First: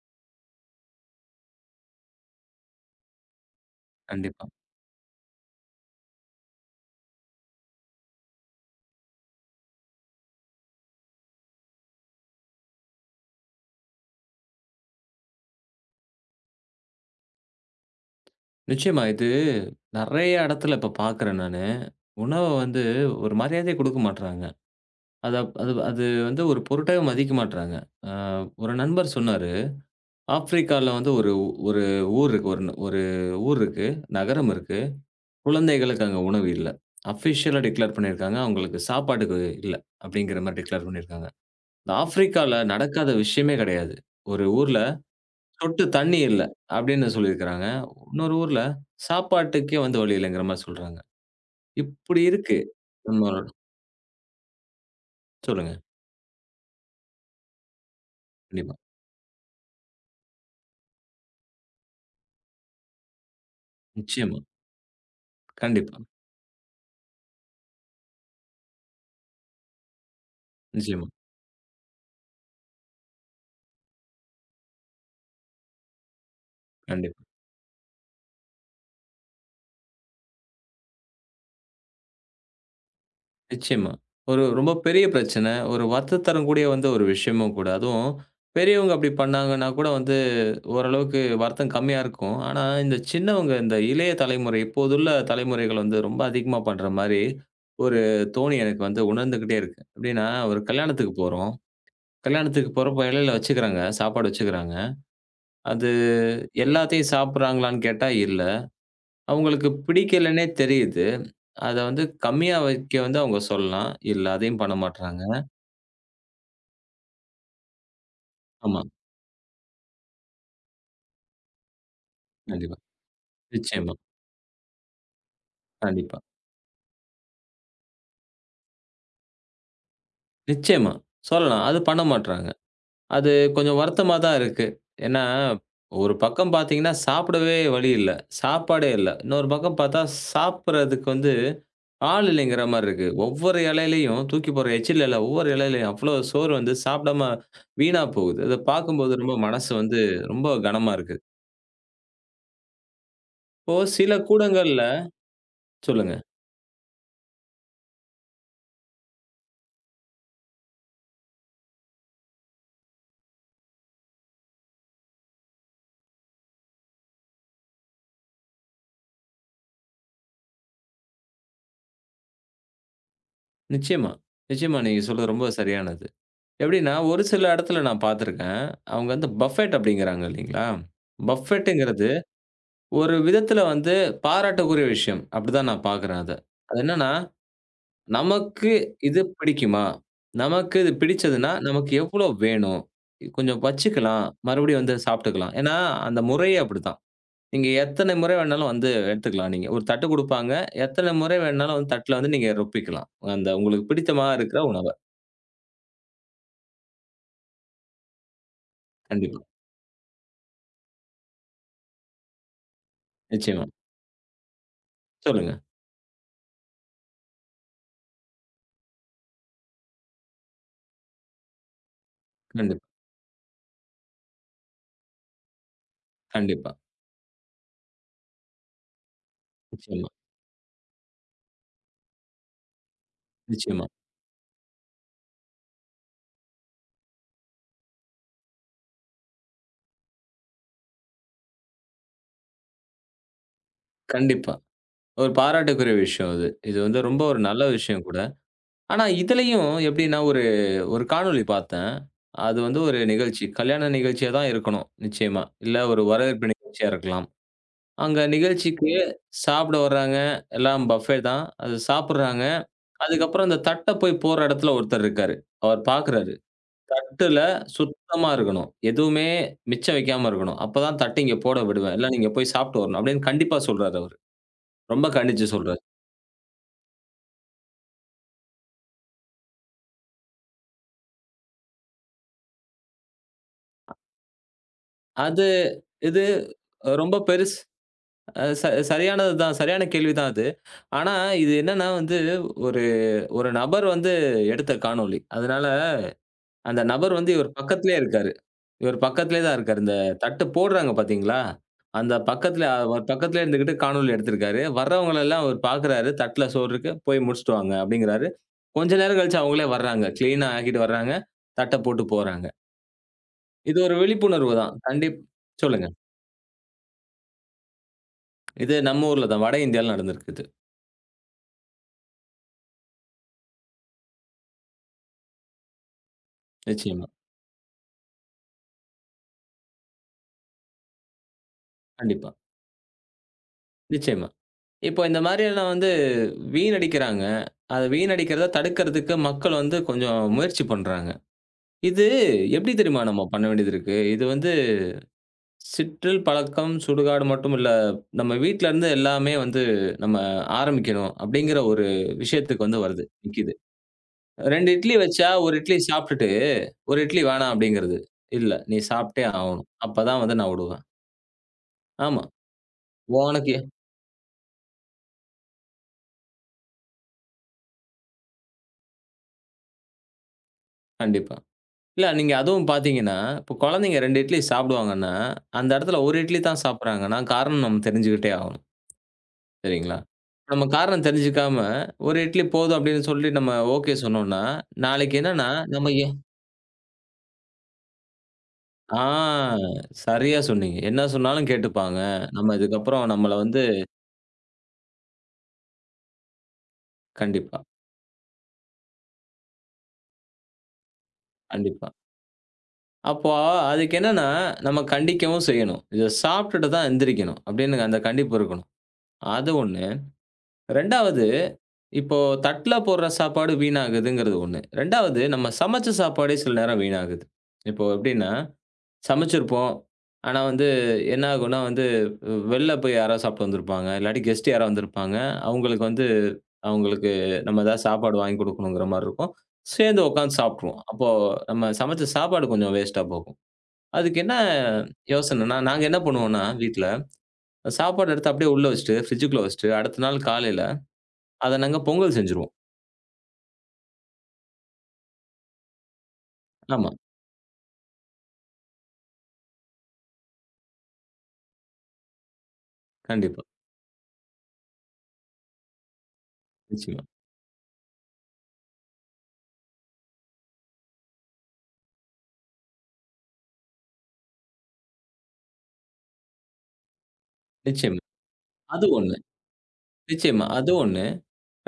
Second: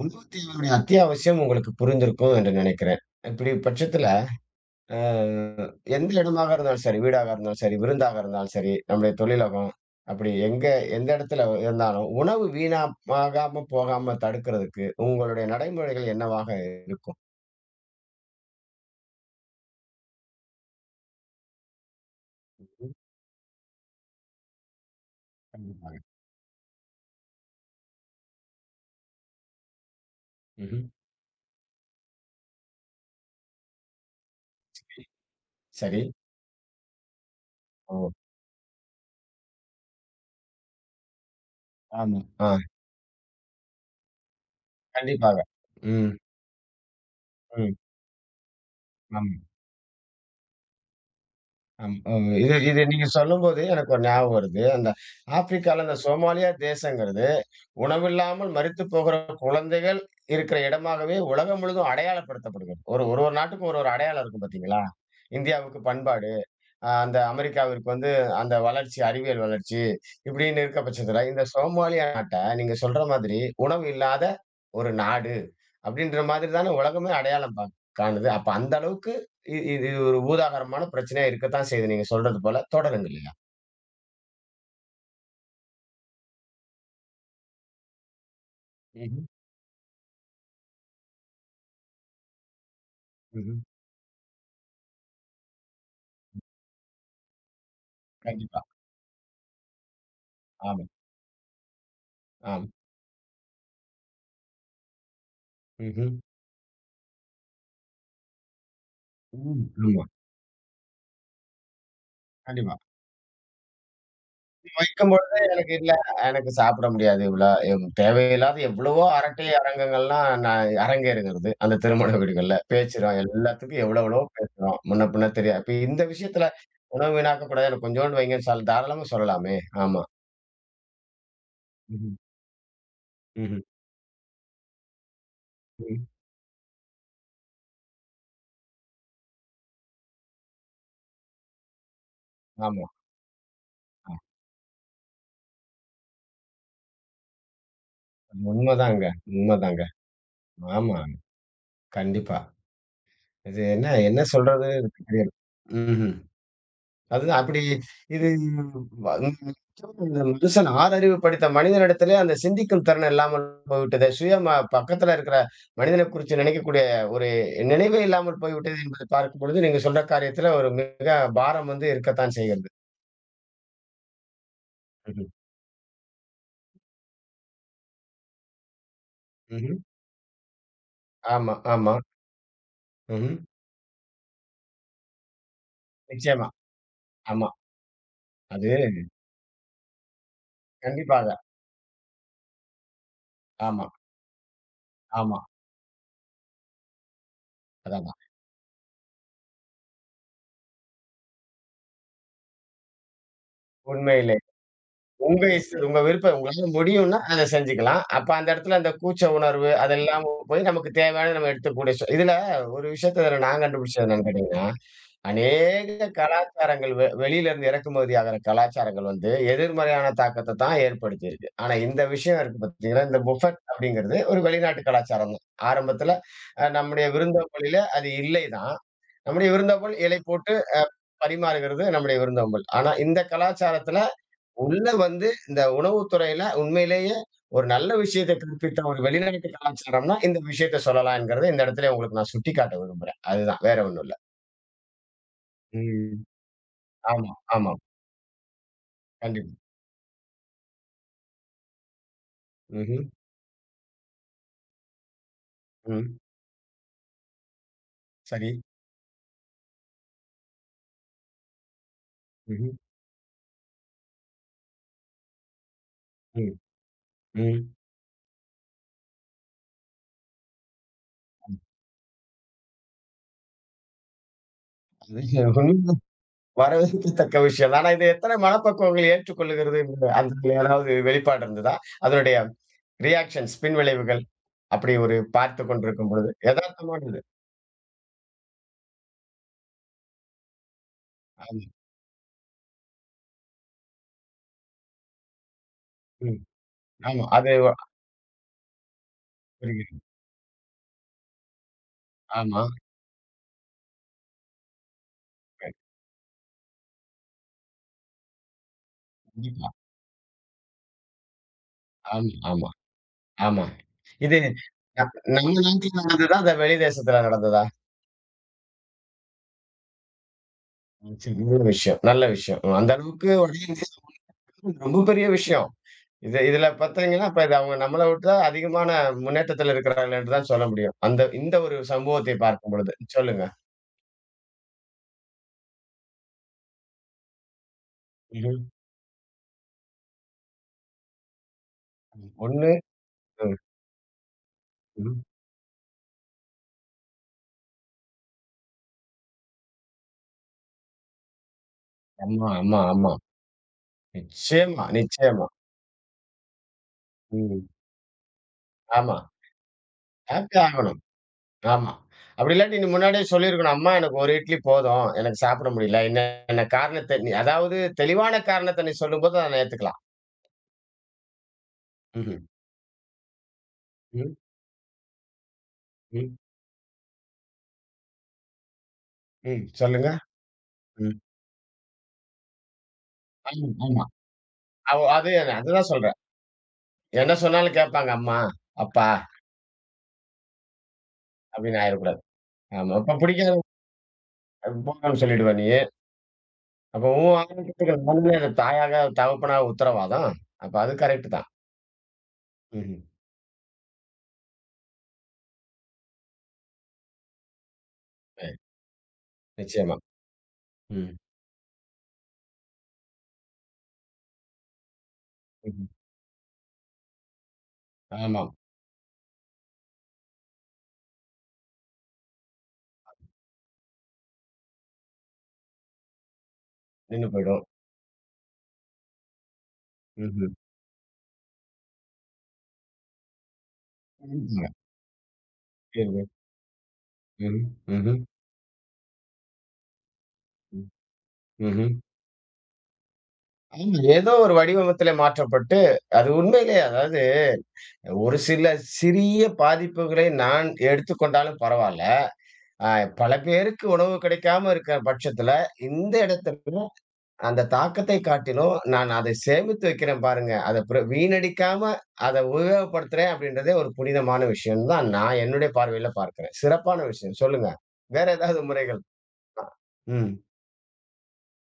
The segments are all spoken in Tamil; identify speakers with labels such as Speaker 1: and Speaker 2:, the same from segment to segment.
Speaker 1: உணவு தேவையுடைய அத்தியாவசியம் உங்களுக்கு புரிந்திருக்கும் என்று நினைக்கிறேன். இப்படி பட்சத்துல
Speaker 2: கண்டிப்பா.
Speaker 1: அ எந்த இடமாக இருந்தாலும் சரி, வீடாக இருந்தாலும் சரி, விருந்தாக இருந்தாலும் சரி, நம்முடைய தொழிலகம் அப்படி எங்க எந்த இடத்துல இருந்தாலும் உணவு வீணாகாம போகாம தடுக்கிறதுக்கு உங்களுடைய நடைமுறைகள் என்னவாக இருக்கும்?
Speaker 2: நிச்சயமா. இது நெறைய இடத்துல இப்ப பார்க்குறேன் நானு. உணவ வந்து
Speaker 1: ம்.
Speaker 2: ஒரு மரியாதையே குடுக்க மாட்றாங்க. அது அப் அது
Speaker 1: கண்டிப்பாக.
Speaker 2: அது வந்து ஒரு பொருட்டாவே மதிக்க மாட்றாங்க. அ ஒரு நண்பர் சொன்னாரு,
Speaker 1: ம்ஹ்ம்.
Speaker 2: ஆப்பிரிக்கால வந்து ஒரு ஒரு ஊர் இருக்கு. ஒரு ஒரு ஊர் இருக்கு. நகரம் இருக்கு.
Speaker 1: சரி.
Speaker 2: குழந்தைகளுக்கு அங்க உணவு இல்ல. அஃபிஷியலா டிக்ளேர்
Speaker 1: ஓ!
Speaker 2: பண்ணியிருக்காங்க. அவங்களுக்கு சாப்பாட்டுக்கு இல்ல. அப்படிங்கிற மாரி டிக்ளேர் பண்ணியிருக்காங்க. இந்த
Speaker 1: ஆமா. ஆ
Speaker 2: ஆப்பிரிக்கால நடக்காத விஷயமே கிடையாது. ஒரு ஊர்ல
Speaker 1: கண்டிப்பாக.
Speaker 2: சொட்டு
Speaker 1: ம்.
Speaker 2: தண்ணி இல்ல அப்படின்னு சொல்லியிருக்கிறாங்க.
Speaker 1: ம்.
Speaker 2: இன்னொரு ஊர்ல
Speaker 1: ஆமா.
Speaker 2: சாப்பாட்டுக்கே வந்து வழி இல்லங்கிற மாரி சொல்றாங்க.
Speaker 1: ஆமா.
Speaker 2: இப்படி
Speaker 1: ம். இது
Speaker 2: இருக்கு
Speaker 1: இது நீங்க
Speaker 2: நம்மளோட
Speaker 1: சொல்லும்போது எனக்கு ஒரு ஞாபகம் வருது. அந்த
Speaker 2: சொல்லுங்க.
Speaker 1: ஆப்பிரிக்கால அந்த சோமாலியா தேசங்கிறது உணவில்லாமல்
Speaker 2: கண்டிப்பா.
Speaker 1: மரித்துப் போகிற குழந்தைகள் இருக்கிற இடமாகவே உலகம் முழுதும் அடையாளப்படுத்தப்படுகிறது. ஒரு ஒரு ஒரு நாட்டுக்கும் ஒரு ஒரு அடையாளம்
Speaker 2: நிச்சயமா.
Speaker 1: இருக்கும் பார்த்தீங்களா? இந்தியாவுக்கு
Speaker 2: கண்டிப்பா.
Speaker 1: பண்பாடு, அந்த அமெரிக்காவிற்கு வந்து அந்த வளர்ச்சி, அறிவியல் வளர்ச்சி இப்படின்னு இருக்க
Speaker 2: நிச்சயமா.
Speaker 1: பட்சத்தில, இந்த சோமாலியா நாட்ட நீங்க சொல்ற மாதிரி உணவு இல்லாத ஒரு நாடு அப்படின்ற மாதிரி தானே உலகமே
Speaker 2: கண்டிப்பா.
Speaker 1: அடையாளம் காணுது. அப்ப அந்த அளவுக்கு இ இது இது ஒரு ஊதாகரமான பிரச்சனையா இருக்கத்தான் செய்யுது. நீங்க சொல்றது போல தொடருங்க இல்லையா?
Speaker 2: நிச்சயமா. ஒரு ரொம்ப பெரிய பிரச்சனை. ஒரு வருத்தம் தரக்கூடிய வந்து ஒரு விஷயமும் கூட. அதுவும் பெரியவங்க அப்படி
Speaker 1: ம்ஹ்ம்.
Speaker 2: பண்ணாங்கன்னா கூட வந்து ஓரளவுக்கு வருத்தம் கம்மியா இருக்கும். ஆனா இந்த சின்னவங்க
Speaker 1: ம்ஹ்ம்.
Speaker 2: இந்த இளைய தலைமுறை, இப்போதுள்ள தலைமுறைகள் வந்து ரொம்ப அதிகமா பண்ற மாரி ஒரு தோணி
Speaker 1: கண்டிப்பா.
Speaker 2: எனக்கு வந்து உணர்ந்துகிட்டே இருக்கு. எப்படின்னா ஒரு
Speaker 1: ஆமா,
Speaker 2: கல்யாணத்துக்கு போறோம்.
Speaker 1: ஆமா.
Speaker 2: கல்யாணத்துக்கு போறப்ப இலையில வச்சுக்கிறாங்க. சாப்பாடு வச்சுக்கிறாங்க. அது
Speaker 1: ம்ஹ்ம்.
Speaker 2: எல்லாத்தையும் சாப்பிடுறாங்களான்னு கேட்டா இல்ல.
Speaker 1: ம்.
Speaker 2: அவங்களுக்கு
Speaker 1: ஆமா.
Speaker 2: பிடிக்கலன்னே தெரியுது. அத வந்து கம்மியா
Speaker 1: கண்டிப்பா.
Speaker 2: வைக்க வந்து அவங்க சொல்லலாம். இல்ல அதையும் பண்ண மாட்றாங்க.
Speaker 1: வைக்கும்பொழுது எனக்கு இல்ல, எனக்கு சாப்பிட முடியாது இவ்ளோ. எம் தேவையில்லாத
Speaker 2: ஆமா.
Speaker 1: எவ்வளவோ அரட்டை அரங்கங்கள்லாம் நான் அரங்கேறுகிறது. அந்த திருமண வீடுகள்ல.
Speaker 2: கண்டிப்பா.
Speaker 1: பேசுறோம். எல்லாத்துக்கும்
Speaker 2: நிச்சயமா.
Speaker 1: எவ்வளோ எவ்வளவோ பேசுறோம். முன்ன பின்ன தெரியாது. இப்ப இந்த
Speaker 2: கண்டிப்பா.
Speaker 1: விஷயத்துல உணவு வீணாக்க கூடாது. எனக்கு கொஞ்சோண்டு வைங்கன்னு சொல் தாராளமா சொல்லலாமே! ஆமா.
Speaker 2: நிச்சயமா. சொல்லலாம். அது பண்ண
Speaker 1: ம்ஹ்ம்.
Speaker 2: மாட்றாங்க. அது
Speaker 1: ம்ஹ்ம்.
Speaker 2: கொஞ்சம் வருத்தமா தான் இருக்கு. ஏன்னா,
Speaker 1: ம்.
Speaker 2: ஒரு பக்கம் பார்த்தீங்கன்னா, சாப்பிடவே வழி இல்ல. சாப்பாடே இல்ல. இன்னொரு பக்கம் பார்த்தா சாப்பிடுறதுக்கு வந்து ஆள் இல்லைங்கிற
Speaker 1: ஆமா.
Speaker 2: மாரி இருக்கு. ஒவ்வொரு
Speaker 1: அ
Speaker 2: இலையிலயும் தூக்கி போடுற எச்சில் இல்ல, ஒவ்வொரு இலையிலயும் அவ்ளோ சோறு வந்து சாப்பிடாம வீணா போகுது. அத
Speaker 1: உண்மதாங்க.
Speaker 2: பார்க்கும்போது ரொம்ப மனசு
Speaker 1: உண்மதாங்க.
Speaker 2: வந்து ரொம்ப கனமா
Speaker 1: ஆமா.
Speaker 2: இருக்கு.
Speaker 1: கண்டிப்பா. இது
Speaker 2: இப்போ
Speaker 1: என்ன
Speaker 2: சில
Speaker 1: என்ன சொல்றது?
Speaker 2: கூடங்கள்ல
Speaker 1: ம்ஹ்ம்.
Speaker 2: சொல்லுங்க.
Speaker 1: அதுதான் அப்படி இது வ- இந்த மனுஷன் ஆறறிவு படித்த மனிதனிடத்திலே அந்த சிந்திக்கும் திறன் இல்லாமல் போய்விட்டது. சுயமா பக்கத்துல இருக்கிற மனிதனை குறித்து நினைக்கக்கூடிய ஒரு நினைவே இல்லாமல் போய்விட்டது என்பதை பார்க்கும்பொழுது, நீங்க சொல்ற காரியத்துல ஒரு மிக பாரம் வந்து இருக்கத்தான் செய்கிறது.
Speaker 2: நிச்சயமா, நிச்சயமா நீங்க
Speaker 1: ம்ஹ்ம்.
Speaker 2: சொல்றது ரொம்ப சரியானது. எப்படின்னா, ஒரு சில இடத்துல நான் பார்த்துருக்கேன். அவங்க வந்து
Speaker 1: ம்ஹ்ம்.
Speaker 2: பஃபெட் அப்படிங்கிறாங்க இல்லைங்களா?
Speaker 1: ஆமா, ஆமா.
Speaker 2: பஃபெட்டுங்கிறது ஒரு
Speaker 1: ம்ஹ்ம்.
Speaker 2: விதத்துல வந்து பாராட்டக்கூடிய விஷயம். அப்படிதான் நான் பார்க்குறேன் அத.
Speaker 1: நிச்சயமா.
Speaker 2: அது என்னன்னா
Speaker 1: ஆமா. அது
Speaker 2: நமக்கு இது பிடிக்குமா? நமக்கு இது
Speaker 1: கண்டிப்பாக.
Speaker 2: பிடிச்சதுன்னா, நமக்கு எவ்வளோ வேணும்? கொஞ்சம்
Speaker 1: ஆமா,
Speaker 2: வச்சுக்கலாம். மறுபடியும் வந்து
Speaker 1: ஆமா.
Speaker 2: சாப்பிட்டுக்கலாம். ஏன்னா, அந்த முறையே அப்படித்தான். நீங்க
Speaker 1: அதான்,
Speaker 2: எத்தனை
Speaker 1: அதான்.
Speaker 2: முறை வேணாலும் வந்து எடுத்துக்கலாம் நீங்க. ஒரு தட்டு குடுப்பாங்க. எத்தனை முறை வேணாலும் வந்து தட்டுல வந்து நீங்க ரொப்பிக்கலாம். அந்த உங்களுக்கு பிடித்தமா
Speaker 1: உண்மையிலே.
Speaker 2: இருக்கிற உணவ.
Speaker 1: உங்க விருப்பம். உங்களால முடியும்னா அத செஞ்சுக்கலாம். அப்ப அந்த இடத்துல அந்த கூச்ச
Speaker 2: கண்டிப்பா.
Speaker 1: உணர்வு அதெல்லாம் போய் நமக்கு தேவையானத நம்ம எடுத்துக்கூடிய இதுல ஒரு விஷயத்த இதுல நான்
Speaker 2: நிச்சயமா.
Speaker 1: கண்டுபிடிச்சது என்னன்னு கேட்டீங்கன்னா,
Speaker 2: சொல்லுங்க.
Speaker 1: அநேக கலாச்சாரங்கள் வெளியிலருந்து இறக்குமதி ஆகுற கலாச்சாரங்கள் வந்து எதிர்மறையான தாக்கத்த தான் ஏற்படுத்தியிருக்கு. ஆனா இந்த விஷயம் இருக்கு
Speaker 2: கண்டிப்பா,
Speaker 1: பார்த்தீங்களா, இந்த புஃபட் அப்படிங்கிறது ஒரு வெளிநாட்டு கலாச்சாரம் தான். ஆரம்பத்துல
Speaker 2: கண்டிப்பா.
Speaker 1: நம்முடைய விருந்தோம்பலில அது இல்லை தான். நம்முடைய விருந்தோம்பல்
Speaker 2: நிச்சயமா,
Speaker 1: இலை போட்டு பரிமாறுகிறது நம்முடைய விருந்தோம்பல். ஆனா இந்த
Speaker 2: நிச்சயமா.
Speaker 1: கலாச்சாரத்துல உள்ள வந்து இந்த உணவுத்துறையில உண்மையிலேயே ஒரு நல்ல விஷயத்தை கற்பித்த ஒரு வெளிநாட்டு கலாச்சாரம்னா, இந்த விஷயத்த சொல்லலாம் என்கிறத இந்த இடத்திலே உங்களுக்கு நான் சுட்டிக்காட்ட விரும்புறேன். அதுதான் வேற ஒண்ணும் இல்ல.
Speaker 2: கண்டிப்பா. ஒரு பாராட்டுக்குரிய
Speaker 1: ம்.
Speaker 2: விஷயம் இது. இது வந்து ரொம்ப
Speaker 1: ஆமா,
Speaker 2: ஒரு நல்ல
Speaker 1: ஆமா.
Speaker 2: விஷயம் கூட. ஆனா,
Speaker 1: கண்டிப்பா.
Speaker 2: இதுலயும் எப்படின்னா, ஒரு ஒரு காணொளி பார்த்தேன். அது வந்து ஒரு
Speaker 1: ம்ஹ்ம்.
Speaker 2: நிகழ்ச்சி. கல்யாண நிகழ்ச்சியா தான் இருக்கணும், நிச்சயமா. இல்ல ஒரு
Speaker 1: ம்.
Speaker 2: வரவேற்பு நிகழ்ச்சியா இருக்கலாம். அங்க
Speaker 1: சரி.
Speaker 2: நிகழ்ச்சிக்கு சாப்பிட வர்றாங்க. எல்லாம் பஃபே தான். அது சாப்பிடுறாங்க.
Speaker 1: ம்ஹ்ம்.
Speaker 2: அதுக்கப்புறம் அந்த தட்ட போய் போடுற இடத்துல ஒருத்தர் இருக்காரு. அவர் பார்க்குறாரு.
Speaker 1: ம்.
Speaker 2: தட்டுல
Speaker 1: ம்.
Speaker 2: சுத்தமா இருக்கணும். எதுவுமே மிச்சம் வைக்காம இருக்கணும். அப்பதான் தட்டு இங்க போட விடுவேன். இல்ல நீங்க போய் சாப்பிட்டு வரணும். அப்படின்னு கண்டிப்பா சொல்றாரு அவரு. ரொம்ப
Speaker 1: அது
Speaker 2: கண்டிச்சு சொல்றாரு.
Speaker 1: உண்மை. வரவேற்கத்தக்க விஷயம். ஆனா இது எத்தனை மனப்பக்குவங்கள் ஏற்றுக்கொள்ளுகிறது என்று அதுல ஏதாவது வெளிப்பாடு இருந்ததா? அதனுடைய ரியாக்ஷன்ஸ் பின்விளைவுகள் அப்படி ஒரு
Speaker 2: அது
Speaker 1: பார்த்துக் கொண்டிருக்கும்
Speaker 2: இது
Speaker 1: பொழுது
Speaker 2: ரொம்ப
Speaker 1: எதார்த்தமானது.
Speaker 2: பெருசு அ ச சரியானது தான். சரியான கேள்வி தான் அது. ஆனா, இது
Speaker 1: ஆமா.
Speaker 2: என்னன்னா வந்து ஒரு ஒரு நபர் வந்து எடுத்த காணொளி. அதனால
Speaker 1: ம்.
Speaker 2: அந்த நபர்
Speaker 1: ஆமா.
Speaker 2: வந்து
Speaker 1: அது
Speaker 2: இவர் பக்கத்திலேயே இருக்காரு. இவர் பக்கத்திலேயே தான் இருக்காரு. இந்த
Speaker 1: புரிகிறது.
Speaker 2: தட்டு போடுறாங்க பார்த்தீங்களா? அந்த
Speaker 1: ஆமா.
Speaker 2: பக்கத்தில அவர் பக்கத்திலேயே இருந்துகிட்டு காணொளி எடுத்திருக்காரு. வர்றவங்கள எல்லாம் அவர் பார்க்குறாரு. தட்ல சோறு இருக்கு. போய் முடிச்சுட்டு வாங்க அப்படிங்கிறாரு. கொஞ்ச நேரம் கழிச்சு அவங்களே
Speaker 1: கண்டிப்பா.
Speaker 2: வர்றாங்க. கிளீனா ஆக்கிட்டு வர்றாங்க. தட்ட போட்டு
Speaker 1: ஆமா,
Speaker 2: போறாங்க.
Speaker 1: ஆமா, ஆமா.
Speaker 2: இது ஒரு
Speaker 1: இது ந
Speaker 2: விழிப்புணர்வு தான்.
Speaker 1: நம்ம
Speaker 2: சொல்லுங்க.
Speaker 1: நாட்டுல நடந்ததா? இல்ல வெளி தேசத்துல நடந்ததா?
Speaker 2: இது நம்ம ஊர்ல தான். வட இந்தியால நடந்திருக்கு இது.
Speaker 1: ம், சரி நல்ல விஷயம், நல்ல விஷயம். ம். அந்த அளவுக்கு வட இந்தியாவுக்கு ரொம்ப பெரிய விஷயம். இதுல
Speaker 2: நிச்சயமா.
Speaker 1: பாத்தீங்கன்னா, இப்ப இது அவங்க நம்மள விட அதிகமான முன்னேற்றத்துல இருக்கிறார்கள் என்று தான் சொல்ல முடியும். அந்த இந்த ஒரு
Speaker 2: கண்டிப்பா.
Speaker 1: சம்பவத்தை பார்க்கும் பொழுது. சொல்லுங்க.
Speaker 2: நிச்சயமா. இப்போ இந்த மாரியெல்லாம் வந்து வீணடிக்கிறாங்க. அத வீணடிக்கிறத
Speaker 1: ம்ஹ்ம்.
Speaker 2: தடுக்கிறதுக்கு மக்கள் வந்து கொஞ்சம் முயற்சி பண்றாங்க. இது
Speaker 1: 1
Speaker 2: எப்படி தெரியுமா நம்ம பண்ண
Speaker 1: ம்,
Speaker 2: வேண்டியது இருக்கு? இது வந்து
Speaker 1: ம்.
Speaker 2: சிற்றில் பழக்கம், சுடுகாடு மட்டும் இல்ல. நம்ம வீட்லருந்து எல்லாமே வந்து நம்ம ஆரம்பிக்கணும் அப்படிங்கிற ஒரு
Speaker 1: ஆமா,
Speaker 2: விஷயத்துக்கு
Speaker 1: ஆமா,
Speaker 2: வந்து வருது,
Speaker 1: ஆமா.
Speaker 2: நிக்கிது. 2
Speaker 1: நிச்சயமா,
Speaker 2: இட்லி வச்சா,
Speaker 1: நிச்சயமா.
Speaker 2: 1 இட்லி சாப்பிட்டுட்டு, 1 இட்லி வேணாம்
Speaker 1: ம்.
Speaker 2: அப்படிங்கிறது. இல்ல, நீ
Speaker 1: ஆமா.
Speaker 2: சாப்பிட்டே ஆவணும். அப்பதான் வந்து நான்
Speaker 1: ஹாப்பி
Speaker 2: விடுவேன்.
Speaker 1: ஆகணும். ஆமா.
Speaker 2: ஆமா.
Speaker 1: அப்படி இல்லாட்டி நீ முன்னாடியே
Speaker 2: உனக்கு
Speaker 1: சொல்லியிருக்கணும். "அம்மா எனக்கு 1 இட்லி போதும். எனக்கு சாப்பிட முடியல." என்னென்ன காரணத்த நீ அதாவது தெளிவான காரணத்த நீ சொல்லும்போது அத நான் ஏத்துக்கலாம்.
Speaker 2: கண்டிப்பா. இல்ல நீங்க
Speaker 1: ம்ஹ்ம்.
Speaker 2: அதுவும் பார்த்தீங்கன்னா, இப்ப குழந்தைங்க 2
Speaker 1: ம்,
Speaker 2: இட்லி சாப்பிடுவாங்கன்னா, அந்த இடத்துல 1
Speaker 1: ம்,
Speaker 2: இட்லி தான் சாப்பிடுறாங்கன்னா, காரணம் நம்ம தெரிஞ்சுக்கிட்டே ஆகணும்.
Speaker 1: ம்.
Speaker 2: சரிங்களா?
Speaker 1: சொல்லுங்க.
Speaker 2: நம்ம காரணம்
Speaker 1: ம்.
Speaker 2: தெரிஞ்சுக்காம, 1 இட்லி போதும் அப்படின்னு சொல்லி நம்ம
Speaker 1: ஆமா,
Speaker 2: ஓகே
Speaker 1: ஆமா.
Speaker 2: சொன்னோம்னா,
Speaker 1: அவ்
Speaker 2: நாளைக்கு
Speaker 1: அது
Speaker 2: என்னன்னா,
Speaker 1: அதுதான்
Speaker 2: நம்ம
Speaker 1: சொல்றேன். என்ன சொன்னாலும் கேட்பாங்க. அம்மா,
Speaker 2: ஆ
Speaker 1: அப்பா
Speaker 2: சரியா சொன்னீங்க. என்ன சொன்னாலும்
Speaker 1: அப்படின்னு
Speaker 2: கேட்டுப்பாங்க.
Speaker 1: ஆயிரக்கூடாது.
Speaker 2: நம்ம
Speaker 1: ஆமா.
Speaker 2: இதுக்கப்புறம்
Speaker 1: அப்ப
Speaker 2: நம்மள
Speaker 1: பிடிக்காது
Speaker 2: வந்து
Speaker 1: போங்கன்னு சொல்லிடுவ நீயு. அப்ப உன்
Speaker 2: கண்டிப்பா,
Speaker 1: ஆரோக்கியத்துக்கு நானுமே அந்த தாயாக, தகப்பனா உத்தரவாதம். அப்ப அது கரெக்ட் தான்.
Speaker 2: கண்டிப்பா.
Speaker 1: ம்ஹ்ம்.
Speaker 2: அப்போ அதுக்கு என்னன்னா, நம்ம கண்டிக்கவும் செய்யணும். இத சாப்பிட்டுட்டு தான் எந்திரிக்கணும் அப்படின்னு அந்த கண்டிப்பு
Speaker 1: சரி.
Speaker 2: இருக்கணும். அது 1.
Speaker 1: நிச்சயமா. ம்.
Speaker 2: 2வது இப்போ தட்ல போடுற சாப்பாடு வீணாகுதுங்கிறது ஒண்ணு. 2வது நம்ம
Speaker 1: ம்ஹ்ம்.
Speaker 2: சமைச்ச சாப்பாடே சில நேரம் வீணாகுது. இப்போ எப்படின்னா,
Speaker 1: ஆமாம்.
Speaker 2: சமைச்சிருப்போம். ஆனா வந்து என்ன ஆகும்னா வந்து, வெளில போய் யாராவது சாப்பிட்டு வந்திருப்பாங்க. இல்லாட்டி கெஸ்ட் யாரோ வந்திருப்பாங்க. அவங்களுக்கு வந்து அவங்களுக்கு
Speaker 1: நின்னு
Speaker 2: நம்ம
Speaker 1: போயிடும்.
Speaker 2: ஏதாவது சாப்பாடு வாங்கி குடுக்கணுங்கிற மாரி இருக்கும். சேர்ந்து உட்காந்து சாப்பிட்ருவோம். அப்போ நம்ம சமைச்ச சாப்பாடு கொஞ்சம் வேஸ்ட்டா போகும். அதுக்கு என்ன யோசனைன்னா, நாங்க என்ன
Speaker 1: ம்ஹ்ம்.
Speaker 2: பண்ணுவோம்னா வீட்ல,
Speaker 1: ம்.
Speaker 2: சாப்பாடு
Speaker 1: ம்ஹ்ம்.
Speaker 2: எடுத்து அப்படியே உள்ள வச்சுட்டு, ஃப்ரிட்ஜுக்குள்ள வச்சுட்டு, அடுத்த நாள் காலையில
Speaker 1: ம்.
Speaker 2: அத நாங்க
Speaker 1: ம்ஹ்ம்.
Speaker 2: பொங்கல் செஞ்சுருவோம்.
Speaker 1: ஆமா. ஏதோ ஒரு வடிவமத்திலே மாற்றப்பட்டு, அது உண்மையிலே
Speaker 2: ஆமா.
Speaker 1: அதாவது ஒரு சில சிறிய பாதிப்புகளை நான் எடுத்துக்கொண்டாலும் பரவால்ல. அ பல
Speaker 2: கண்டிப்பா.
Speaker 1: பேருக்கு உணவு கிடைக்காம இருக்கிற பட்சத்தில, இந்த இடத்துல
Speaker 2: நிச்சயமா,
Speaker 1: அந்த தாக்கத்தை காட்டிலும், நான் அதை சேமித்து வைக்கிறேன் பாருங்க. அத பிற வீணடிக்காம அத உபயோகப்படுத்துறேன் அப்படின்றதே ஒரு புனிதமான விஷயம் தான் நான் என்னுடைய பார்வையில பார்க்கிறேன். சிறப்பான விஷயம். சொல்லுங்க.
Speaker 2: நிச்சயமா.
Speaker 1: வேற ஏதாவது
Speaker 2: அது
Speaker 1: முறைகள்?
Speaker 2: 1.
Speaker 1: அ. ம்.
Speaker 2: நிச்சயமா, அது 1.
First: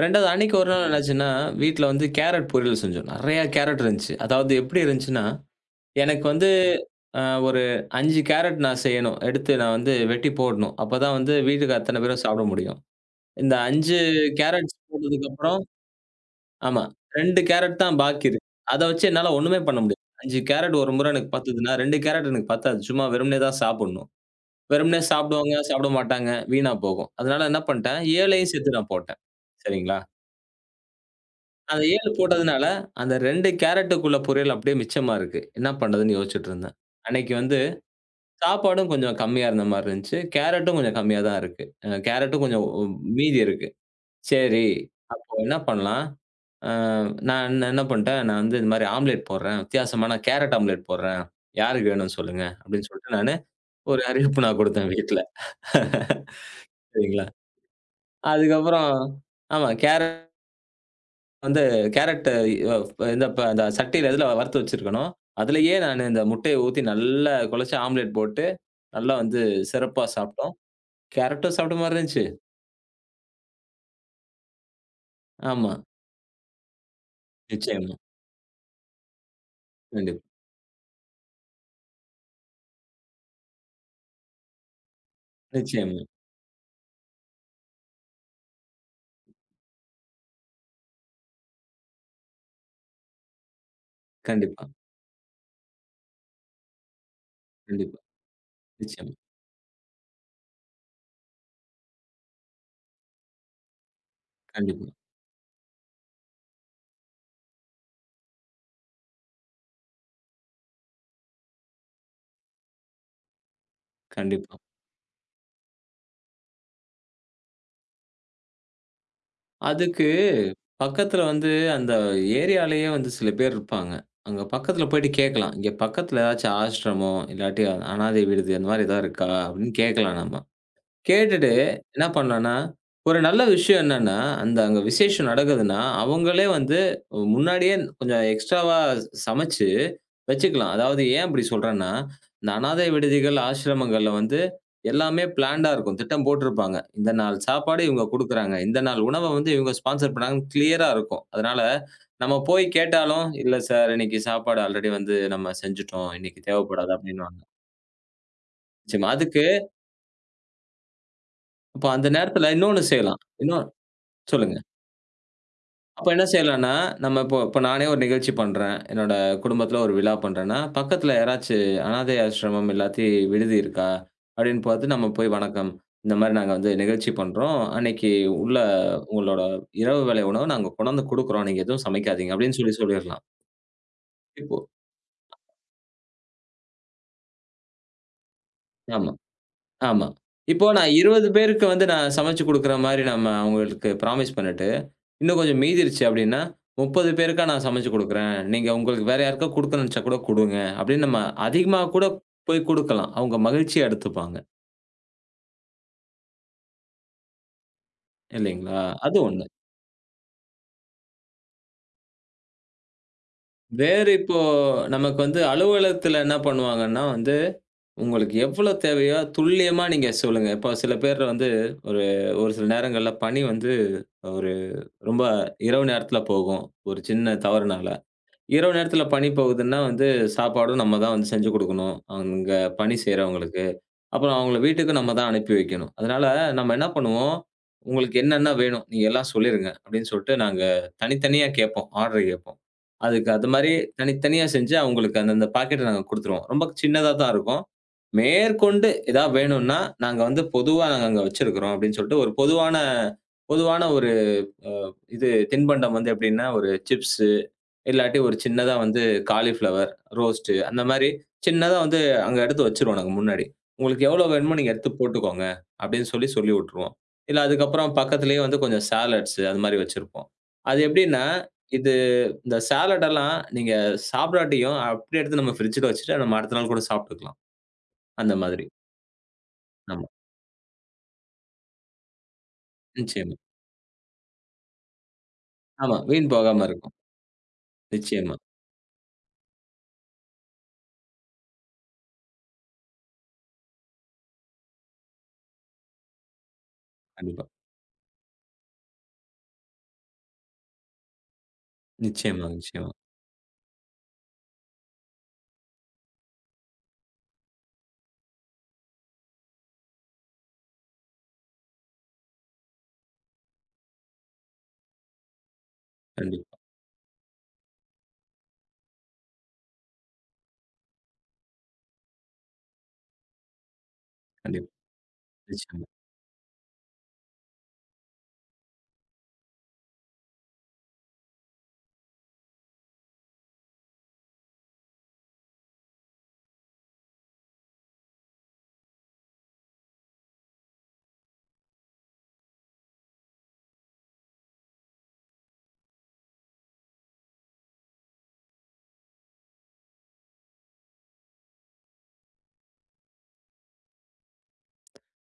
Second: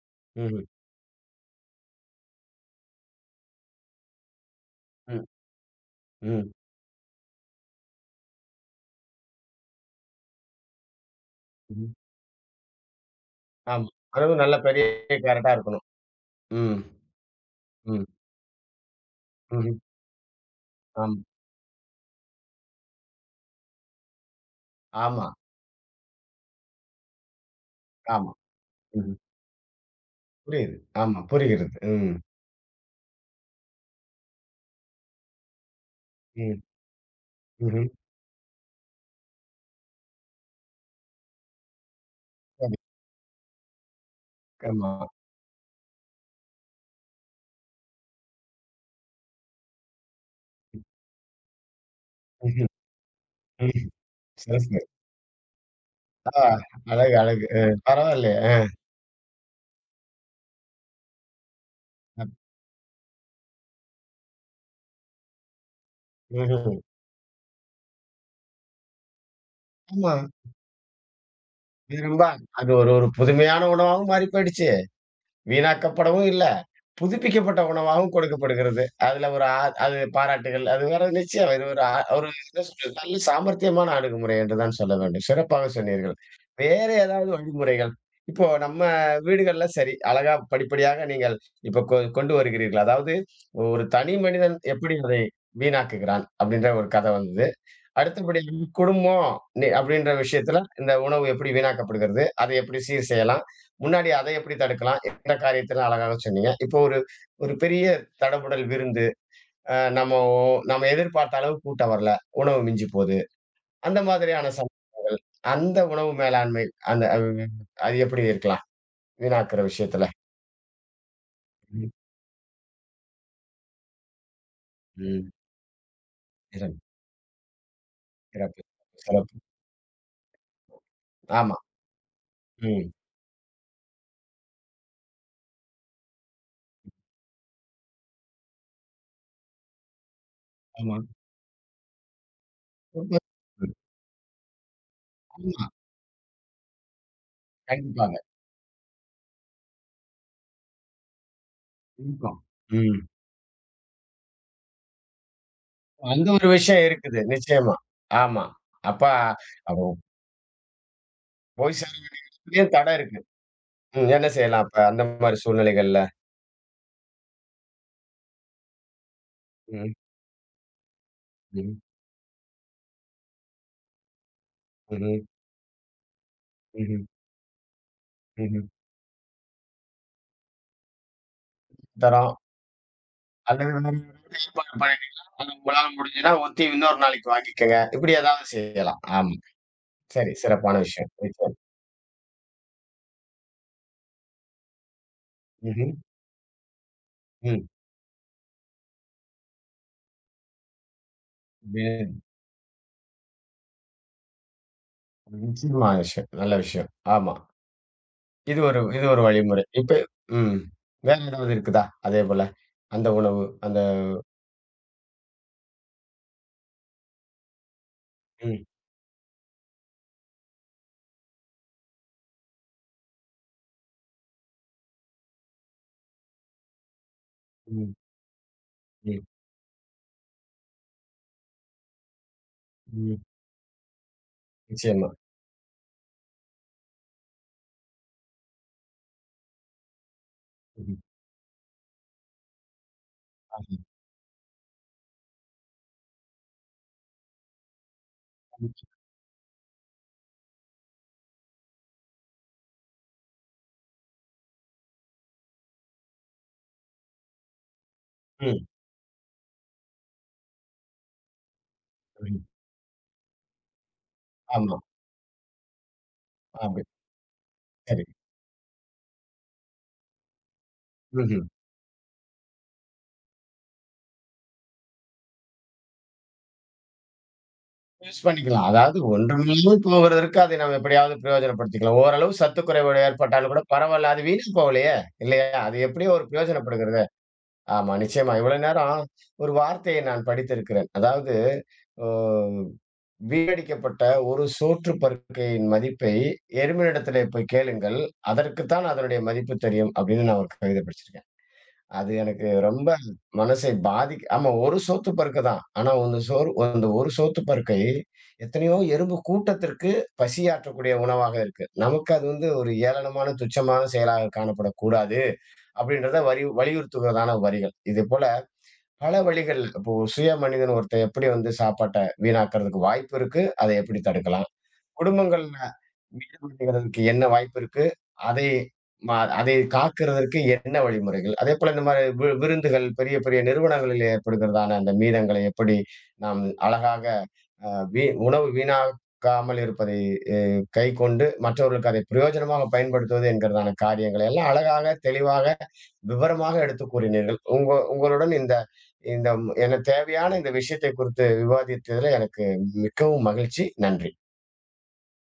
Speaker 2: 2வது அன்னைக்கு
Speaker 1: ம்ஹ்ம்.
Speaker 2: ஒரு நாள் என்னாச்சுன்னா, வீட்ல வந்து கேரட் பொரியல் செஞ்சோம். நெறையா கேரட் இருந்துச்சு. அதாவது எப்படி
Speaker 1: ம்.
Speaker 2: இருந்துச்சுன்னா, எனக்கு வந்து
Speaker 1: ம்.
Speaker 2: அ ஒரு 5 கேரட் நான் செய்யணும். எடுத்து நான் வந்து வெட்டி போடணும். அப்பதான் வந்து வீட்டுக்கு
Speaker 1: ம்.
Speaker 2: அத்தன பேரும் சாப்பிட முடியும். இந்த
Speaker 1: ஆமா.
Speaker 2: 5
Speaker 1: அதுவும் நல்ல
Speaker 2: கேரட்ஸ்
Speaker 1: பெரிய கேரட்டா
Speaker 2: போட்டதுக்கப்புறம்
Speaker 1: இருக்கணும். ம்,
Speaker 2: ஆமா. 2 கேரட் தான்
Speaker 1: ம்,
Speaker 2: பாக்கி இருக்கு. அத வச்சு என்னால ஒண்ணுமே
Speaker 1: ம்ஹ்ம்.
Speaker 2: பண்ண முடியாது. 5 கேரட் ஒரு முறை
Speaker 1: ஆமா,
Speaker 2: எனக்கு பத்துதுன்னா, 2 கேரட் எனக்கு பத்தாது. சும்மா வெறுமனே தான் சாப்பிடணும். வெறுமனே
Speaker 1: ஆமா,
Speaker 2: சாப்பிடுவாங்க, சாப்பிட மாட்டாங்க. வீணா போகும். அதனால என்ன பண்ட்டேன்,
Speaker 1: ஆமா.
Speaker 2: 7யும் சேர்த்து நான்
Speaker 1: ம்ஹ்ம்.
Speaker 2: போட்டேன். சரிங்களா?
Speaker 1: புரியுது. ஆமா, புரிகிறது.
Speaker 2: அந்த
Speaker 1: ம்,
Speaker 2: 7 போட்டதுனால, அந்த 2 கேரட்டுக்குள்ள பொரியல் அப்படியே மிச்சமா இருக்கு. என்ன பண்றதுன்னு யோசிச்சுட்டு
Speaker 1: ம்,
Speaker 2: இருந்தேன். அன்னைக்கு வந்து
Speaker 1: ம்ஹ்ம்.
Speaker 2: சாப்பாடும் கொஞ்சம் கம்மியா இருந்த மாரி இருந்துச்சு. கேரட்டும் கொஞ்சம் கம்மியா தான் இருக்கு. கேரட்டும் கொஞ்சம்
Speaker 1: சரி.
Speaker 2: மீதி இருக்கு. சரி,
Speaker 1: ஆமா.
Speaker 2: அப்போ என்ன பண்ணலாம்? அ நான் என்ன பண்ட்டேன், நான் வந்து இந்த மாரி ஆம்லெட் போடுறேன். வித்தியாசமான கேரட் ஆம்லெட் போடுறேன். யாருக்கு வேணும்னு சொல்லுங்க
Speaker 1: ம்ஹ்ம்,
Speaker 2: அப்படின்னு சொல்லிட்டு நானு
Speaker 1: ம்.
Speaker 2: ஒரு அறிவிப்பு நான்
Speaker 1: சரி, சரி.
Speaker 2: குடுத்தேன் வீட்ல.
Speaker 1: ஆ அழகு,
Speaker 2: சரிங்களா?
Speaker 1: அழகு. பரவாயில்லையே!
Speaker 2: அதுக்கப்புறம் ஆமா. கேரட் வந்து
Speaker 1: அ
Speaker 2: கேரட் இந்த அந்த சட்டியில இதுல வறுத்து வச்சிருக்கணும். அதிலேயே நானு இந்த முட்டைய
Speaker 1: ம்ஹ்ம்.
Speaker 2: ஊத்தி நல்லா குழச்சு ஆம்லெட் போட்டு, நல்லா வந்து சிறப்பா
Speaker 1: ஆமா.
Speaker 2: சாப்பிட்டோம். கேரட்டும் சாப்பிட்ட மாரி
Speaker 1: இது ரொம்ப
Speaker 2: இருந்துச்சு.
Speaker 1: அது ஒரு ஒரு புதுமையான உணவாவும் மாறி போயிடுச்சு.
Speaker 2: ஆமா.
Speaker 1: வீணாக்கப்படவும் இல்ல. புதுப்பிக்கப்பட்ட
Speaker 2: நிச்சயமா.
Speaker 1: உணவாகவும் கொடுக்கப்படுகிறது. அதுல ஒரு அது
Speaker 2: கண்டிப்பா.
Speaker 1: பாராட்டுகள். அது வேற நிச்சயம். இது ஒரு ஆ ஒரு என்ன சொல்றது, நல்ல சாமர்த்தியமான அணுகுமுறை என்று தான் சொல்ல வேண்டும். சிறப்பாக
Speaker 2: நிச்சயமா.
Speaker 1: சொன்னீர்கள். வேற ஏதாவது வழிமுறைகள்? இப்போ நம்ம வீடுகள்ல சரி, அழகா படிப்படியாக நீங்கள் இப்ப கொண்டு வருகிறீர்கள். அதாவது ஒரு தனி மனிதன்
Speaker 2: கண்டிப்பா.
Speaker 1: எப்படி அதை வீணாக்குகிறான்? அப்படின்ற ஒரு கதை வந்தது.
Speaker 2: கண்டிப்பா.
Speaker 1: அடுத்தபடி
Speaker 2: நிச்சயமா.
Speaker 1: குடும்பம் அப்படின்ற விஷயத்துல இந்த உணவு எப்படி வீணாக்கப்படுகிறது? அதை எப்படி சீர் செய்யலாம்? முன்னாடி அதை எப்படி
Speaker 2: கண்டிப்பா.
Speaker 1: தடுக்கலாம்? எந்த காரியத்துல அழகாக சொன்னீங்க. இப்போ ஒரு ஒரு பெரிய தடபுடல் விருந்து. நம்ம ஒ நம்ம எதிர்பார்த்த அளவு கூட்டம் வரல. உணவு மிஞ்சி போது. அந்த மாதிரியான
Speaker 2: கண்டிப்பா.
Speaker 1: அந்த உணவு மேலாண்மை அந்த ம் அது எப்படி இருக்கலாம்? வீணாக்குற விஷயத்துல.
Speaker 2: அதுக்கு பக்கத்துல வந்து
Speaker 1: ம்,
Speaker 2: அந்த ஏரியாலயே வந்து சில பேர் இருப்பாங்க. அங்க பக்கத்துல போயிட்டு
Speaker 1: ம்.
Speaker 2: கேட்கலாம். இங்க பக்கத்துல ஏதாச்சும்
Speaker 1: சிறப்பு,
Speaker 2: ஆஷ்ரமம், இல்லாட்டி அனாதை விடுதி
Speaker 1: சிறப்பு,
Speaker 2: அந்த மாரி ஏதாவது இருக்கா?
Speaker 1: சிறப்பு.
Speaker 2: அப்படின்னு கேட்கலாம் நம்ம. கேட்டுட்டு
Speaker 1: ஆமா.
Speaker 2: என்ன பண்ணேன்னா,
Speaker 1: ம்.
Speaker 2: ஒரு நல்ல விஷயம் என்னன்னா, அந்த அங்க விசேஷம் நடக்குதுன்னா, அவங்களே வந்து முன்னாடியே கொஞ்சம் எக்ஸ்ட்ராவா சமைச்சு வச்சுக்கலாம்.
Speaker 1: ஆமா.
Speaker 2: அதாவது ஏன் அப்படி சொல்றேன்னா, இந்த அனாதை
Speaker 1: ஆமா.
Speaker 2: விடுதிகள், ஆசிரமங்கள்ல வந்து எல்லாமே பிளான்டா இருக்கும். திட்டம் போட்டிருப்பாங்க. இந்த நாள் சாப்பாடு இவங்க
Speaker 1: கண்டிப்பாங்க.
Speaker 2: குடுக்குறாங்க. இந்த நாள் உணவ வந்து இவங்க ஸ்பான்சர் பண்ணாங்கன்னு கிளியரா இருக்கும். அதனால
Speaker 1: கண்டிப்பா.
Speaker 2: நம்ம போய்
Speaker 1: ம்.
Speaker 2: கேட்டாலும், "இல்ல சார், இன்னைக்கு சாப்பாடு ஆல்ரெடி வந்து நம்ம செஞ்சுட்டோம்.
Speaker 1: அங்க
Speaker 2: இன்னைக்கு
Speaker 1: ஒரு விஷயம்
Speaker 2: தேவைப்படாது"
Speaker 1: இருக்குது.
Speaker 2: அப்படின்னுவாங்க.
Speaker 1: நிச்சயமா. ஆமா. அப்ப
Speaker 2: நிச்சயமா. அதுக்கு
Speaker 1: அவ போய்
Speaker 2: இப்ப
Speaker 1: சேர
Speaker 2: அந்த
Speaker 1: வேண்டிய
Speaker 2: நேரத்துல
Speaker 1: இடத்துலயும்
Speaker 2: இன்னொன்னு
Speaker 1: தடை இருக்கு.
Speaker 2: செய்யலாம்.
Speaker 1: ம். என்ன
Speaker 2: சொல்லுங்க.
Speaker 1: செய்யலாம் அப்ப அந்த மாரி சூழ்நிலைகள்ல?
Speaker 2: அப்ப என்ன செய்யலான்னா, நம்ம இப்போ இப்போ நானே ஒரு நிகழ்ச்சி பண்றேன். என்னோட குடும்பத்தில ஒரு
Speaker 1: ம்.
Speaker 2: விழா பண்றேன்னா, பக்கத்தில யாராச்சு
Speaker 1: ம்.
Speaker 2: அனாதை ஆசிரமம் இல்லாட்டி விடுதி இருக்கா? அப்படின்னு பார்த்து நம்ம
Speaker 1: ம்ஹ்ம்.
Speaker 2: போய் வணக்கம். இந்த மாரி நாங்க வந்து
Speaker 1: ம்ஹ்ம்.
Speaker 2: நிகழ்ச்சி பண்றோம். அன்னைக்கு உள்ள
Speaker 1: ம்ஹ்ம்.
Speaker 2: உங்களோட இரவு வேளை உணவு நாங்க கொண்டாந்து குடுக்குறோம். நீங்க எதுவும்
Speaker 1: தரோம்.
Speaker 2: சமைக்காதீங்க அப்படின்னு சொல்லி சொல்லிறலாம்.
Speaker 1: அல்லது வேற ஏதாவது
Speaker 2: இப்போ
Speaker 1: ஏற்பாடு பண்ணிட்டீங்கன்னா, அது உங்களால முடிஞ்சதுன்னா ஒத்தி இன்னொரு நாளைக்கு வாங்கிக்கங்க. இப்படி ஏதாவது செய்யலாம்.
Speaker 2: ஆமா.
Speaker 1: ஆமா.
Speaker 2: ஆமா.
Speaker 1: சரி,
Speaker 2: இப்போ
Speaker 1: சிறப்பான
Speaker 2: நான்
Speaker 1: விஷயம்.
Speaker 2: 20
Speaker 1: நிச்சயம்.
Speaker 2: பேருக்கு வந்து நான் சமைச்சு குடுக்குற மாரி நம்ம அவங்களுக்கு ப்ராமிஸ் பண்ணிட்டு, இன்னும் கொஞ்சம்
Speaker 1: ம்ஹ்ம்.
Speaker 2: மீதிருச்சு அப்டின்னா, 30 பேருக்கா நான்
Speaker 1: ம்.
Speaker 2: சமைச்சு குடுக்குறேன். நீங்க உங்களுக்கு வேற யாருக்கா குடுக்கணும்னு நெனச்சா கூட குடுங்க. அப்டின்னு நம்ம அதிகமா கூட
Speaker 1: ம்.
Speaker 2: போய் குடுக்கலாம். அவங்க மகிழ்ச்சியா எடுத்துப்பாங்க.
Speaker 1: நிச்சயமான விஷயம். நல்ல விஷயம். ஆமா. இது
Speaker 2: இல்லைங்களா?
Speaker 1: ஒரு இது
Speaker 2: அது
Speaker 1: ஒரு
Speaker 2: ஒண்ணு.
Speaker 1: வழிமுறை. இப்ப ம். வேற ஏதாவது இருக்குதா? அதே போல. அந்த உணவு, அந்த
Speaker 2: வேறு இப்போ நமக்கு வந்து அலுவலகத்துல என்ன பண்ணுவாங்கன்னா வந்து, உங்களுக்கு
Speaker 1: ம்.
Speaker 2: எவ்வளோ தேவையோ துல்லியமா நீங்க சொல்லுங்க. இப்போ சில பேர் வந்து ஒரு ஒரு சில நேரங்கள்ல பணி வந்து ஒரு ரொம்ப இரவு நேரத்துல போகும். ஒரு சின்ன தவறுனால.
Speaker 1: ம்.
Speaker 2: இரவு நேரத்தில
Speaker 1: ம்.
Speaker 2: பனி போகுதுன்னா வந்து, சாப்பாடும் நம்ம தான் வந்து செஞ்சு குடுக்கணும். அங்க பணி
Speaker 1: ம்.
Speaker 2: செய்றவங்களுக்கு. அப்புறம் அவங்கள வீட்டுக்கு
Speaker 1: நிச்சயமா.
Speaker 2: நம்ம தான் அனுப்பி வைக்கணும். அதனால நம்ம என்ன பண்ணுவோம், "உங்களுக்கு என்னென்ன வேணும்? நீங்க எல்லாம் சொல்லிருங்க." அப்படின்னு சொல்லிட்டு நாங்க
Speaker 1: ம்ஹ்ம்.
Speaker 2: தனித்தனியா கேட்போம். ஆர்டர் கேட்போம். அதுக்கு அது மாரி
Speaker 1: ஆமா.
Speaker 2: தனித்தனியா செஞ்சு அவங்களுக்கு அந்தந்த பாக்கெட்ட நாங்க குடுத்துருவோம். ரொம்ப சின்னதா தான் இருக்கும்.
Speaker 1: ம்.
Speaker 2: மேற்கொண்டு எதா வேணும்னா, நாங்க வந்து பொதுவா நாங்க அங்க வச்சிருக்கிறோம் அப்படின்னு சொல்லிட்டு ஒரு பொதுவான பொதுவான ஒரு இது தின்பண்டம் வந்து எப்படின்னா, ஒரு சிப்ஸு இல்லாட்டி ஒரு சின்னதா வந்து காலிஃப்ளவர் ரோஸ்ட்டு அந்த மாரி சின்னதா வந்து அங்க
Speaker 1: ம்.
Speaker 2: எடுத்து வச்சுருவோம் நாங்க முன்னாடி. உங்களுக்கு எவ்வளோ வேணுமோ நீங்க
Speaker 1: ஆமா.
Speaker 2: எடுத்து போட்டுக்கோங்க அப்படின்னு சொல்லி, சொல்லி
Speaker 1: அப்படி.
Speaker 2: விட்டுருவோம். இல்ல அதுக்கப்புறம்
Speaker 1: சரி.
Speaker 2: பக்கத்திலேயே வந்து கொஞ்சம் சாலட்ஸ் அது மாரி வச்சிருப்போம். அது எப்படின்னா,
Speaker 1: ம்ஹ்ம்.
Speaker 2: இது இந்த சாலட் எல்லாம் நீங்க சாப்பிடாட்டியும் அப்படியே எடுத்து நம்ம ஃப்ரிட்ஜ்ல வச்சுட்டு நம்ம அடுத்த நாள் கூட சாப்பிட்டுக்கலாம்.
Speaker 1: யூஸ்
Speaker 2: அந்த மாதிரி.
Speaker 1: பண்ணிக்கலாம். அதாவது ஒன்றுமில்லாம
Speaker 2: ஆமா.
Speaker 1: போகிறதற்கு அதை நாம் எப்படியாவது பிரயோஜனப்படுத்திக்கலாம். ஓரளவு சத்து குறைபாடு
Speaker 2: நிச்சயமா.
Speaker 1: ஏற்பட்டாலும் கூட பரவால்ல. அது வீண் போகலையே! இல்லையா? அது
Speaker 2: ஆமா.
Speaker 1: எப்படியோ ஒரு
Speaker 2: வீண் போகாம இருக்கும்.
Speaker 1: பிரயோஜனப்படுகிறது. ஆமா, நிச்சயமா.
Speaker 2: நிச்சயமா.
Speaker 1: இவ்வளவு நேரம் ஒரு வார்த்தையை நான் படித்திருக்கிறேன். அதாவது ஓ வீணடிக்கப்பட்ட ஒரு சோற்று பருக்கையின் மதிப்பை எருமையினிடத்திலே
Speaker 2: கண்டிப்பா.
Speaker 1: போய் கேளுங்கள். அதற்கு தான் அதனுடைய மதிப்பு தெரியும் அப்படின்னு நான் ஒரு கவிதை படிச்சிருக்கேன். அது எனக்கு
Speaker 2: நிச்சயமா,
Speaker 1: ரொம்ப
Speaker 2: நிச்சயமா.
Speaker 1: மனசை ஆமா ஒரு சோத்து பருக்க தான். ஆனா அந்த சோறு அந்த ஒரு சோத்து பருக்கை எத்தனையோ எறும்பு கூட்டத்திற்கு பசியாற்றக்கூடிய உணவாக இருக்கு. நமக்கு அது வந்து ஒரு ஏளனமான, துச்சமான செயலாக காணப்படக்கூடாது அப்படின்றத வரி
Speaker 2: கண்டிப்பா,
Speaker 1: வலியுறுத்துகிறதான வரிகள். இதேபோல பல வழிகள் இப்போ ஒரு சுய மனிதன் ஒருத்தன் எப்படி வந்து சாப்பாட்ட வீணாக்குறதுக்கு வாய்ப்பு இருக்கு, அதை எப்படி தடுக்கலாம்.
Speaker 2: கண்டிப்பா.
Speaker 1: குடும்பங்கள்ல
Speaker 2: நிச்சயமா.
Speaker 1: மீள்வதற்கு என்ன வாய்ப்பு இருக்கு? அதை ம அதை காக்கிறதற்கு என்ன வழிமுறைகள்? அதேபோல இந்த மாரி விருந்துகள் பெரிய, பெரிய நிறுவனங்களில் ஏற்படுகிறதான அந்த மீதங்களை எப்படி நாம் அழகாக அ வீ உணவு வீணாக்காமல் இருப்பதை எ கைக்கொண்டு மற்றவர்களுக்கு அதை பிரயோஜனமாக பயன்படுத்துவது என்கிறதான காரியங்களை எல்லாம் அழகாக, தெளிவாக, விவரமாக எடுத்துக் கூறினீர்கள். உங்களுடன் இந்த இந்த ம- என தேவையான இந்த விஷயத்தை குறித்து விவாதித்ததில எனக்கு மிக்கவும் மகிழ்ச்சி. நன்றி.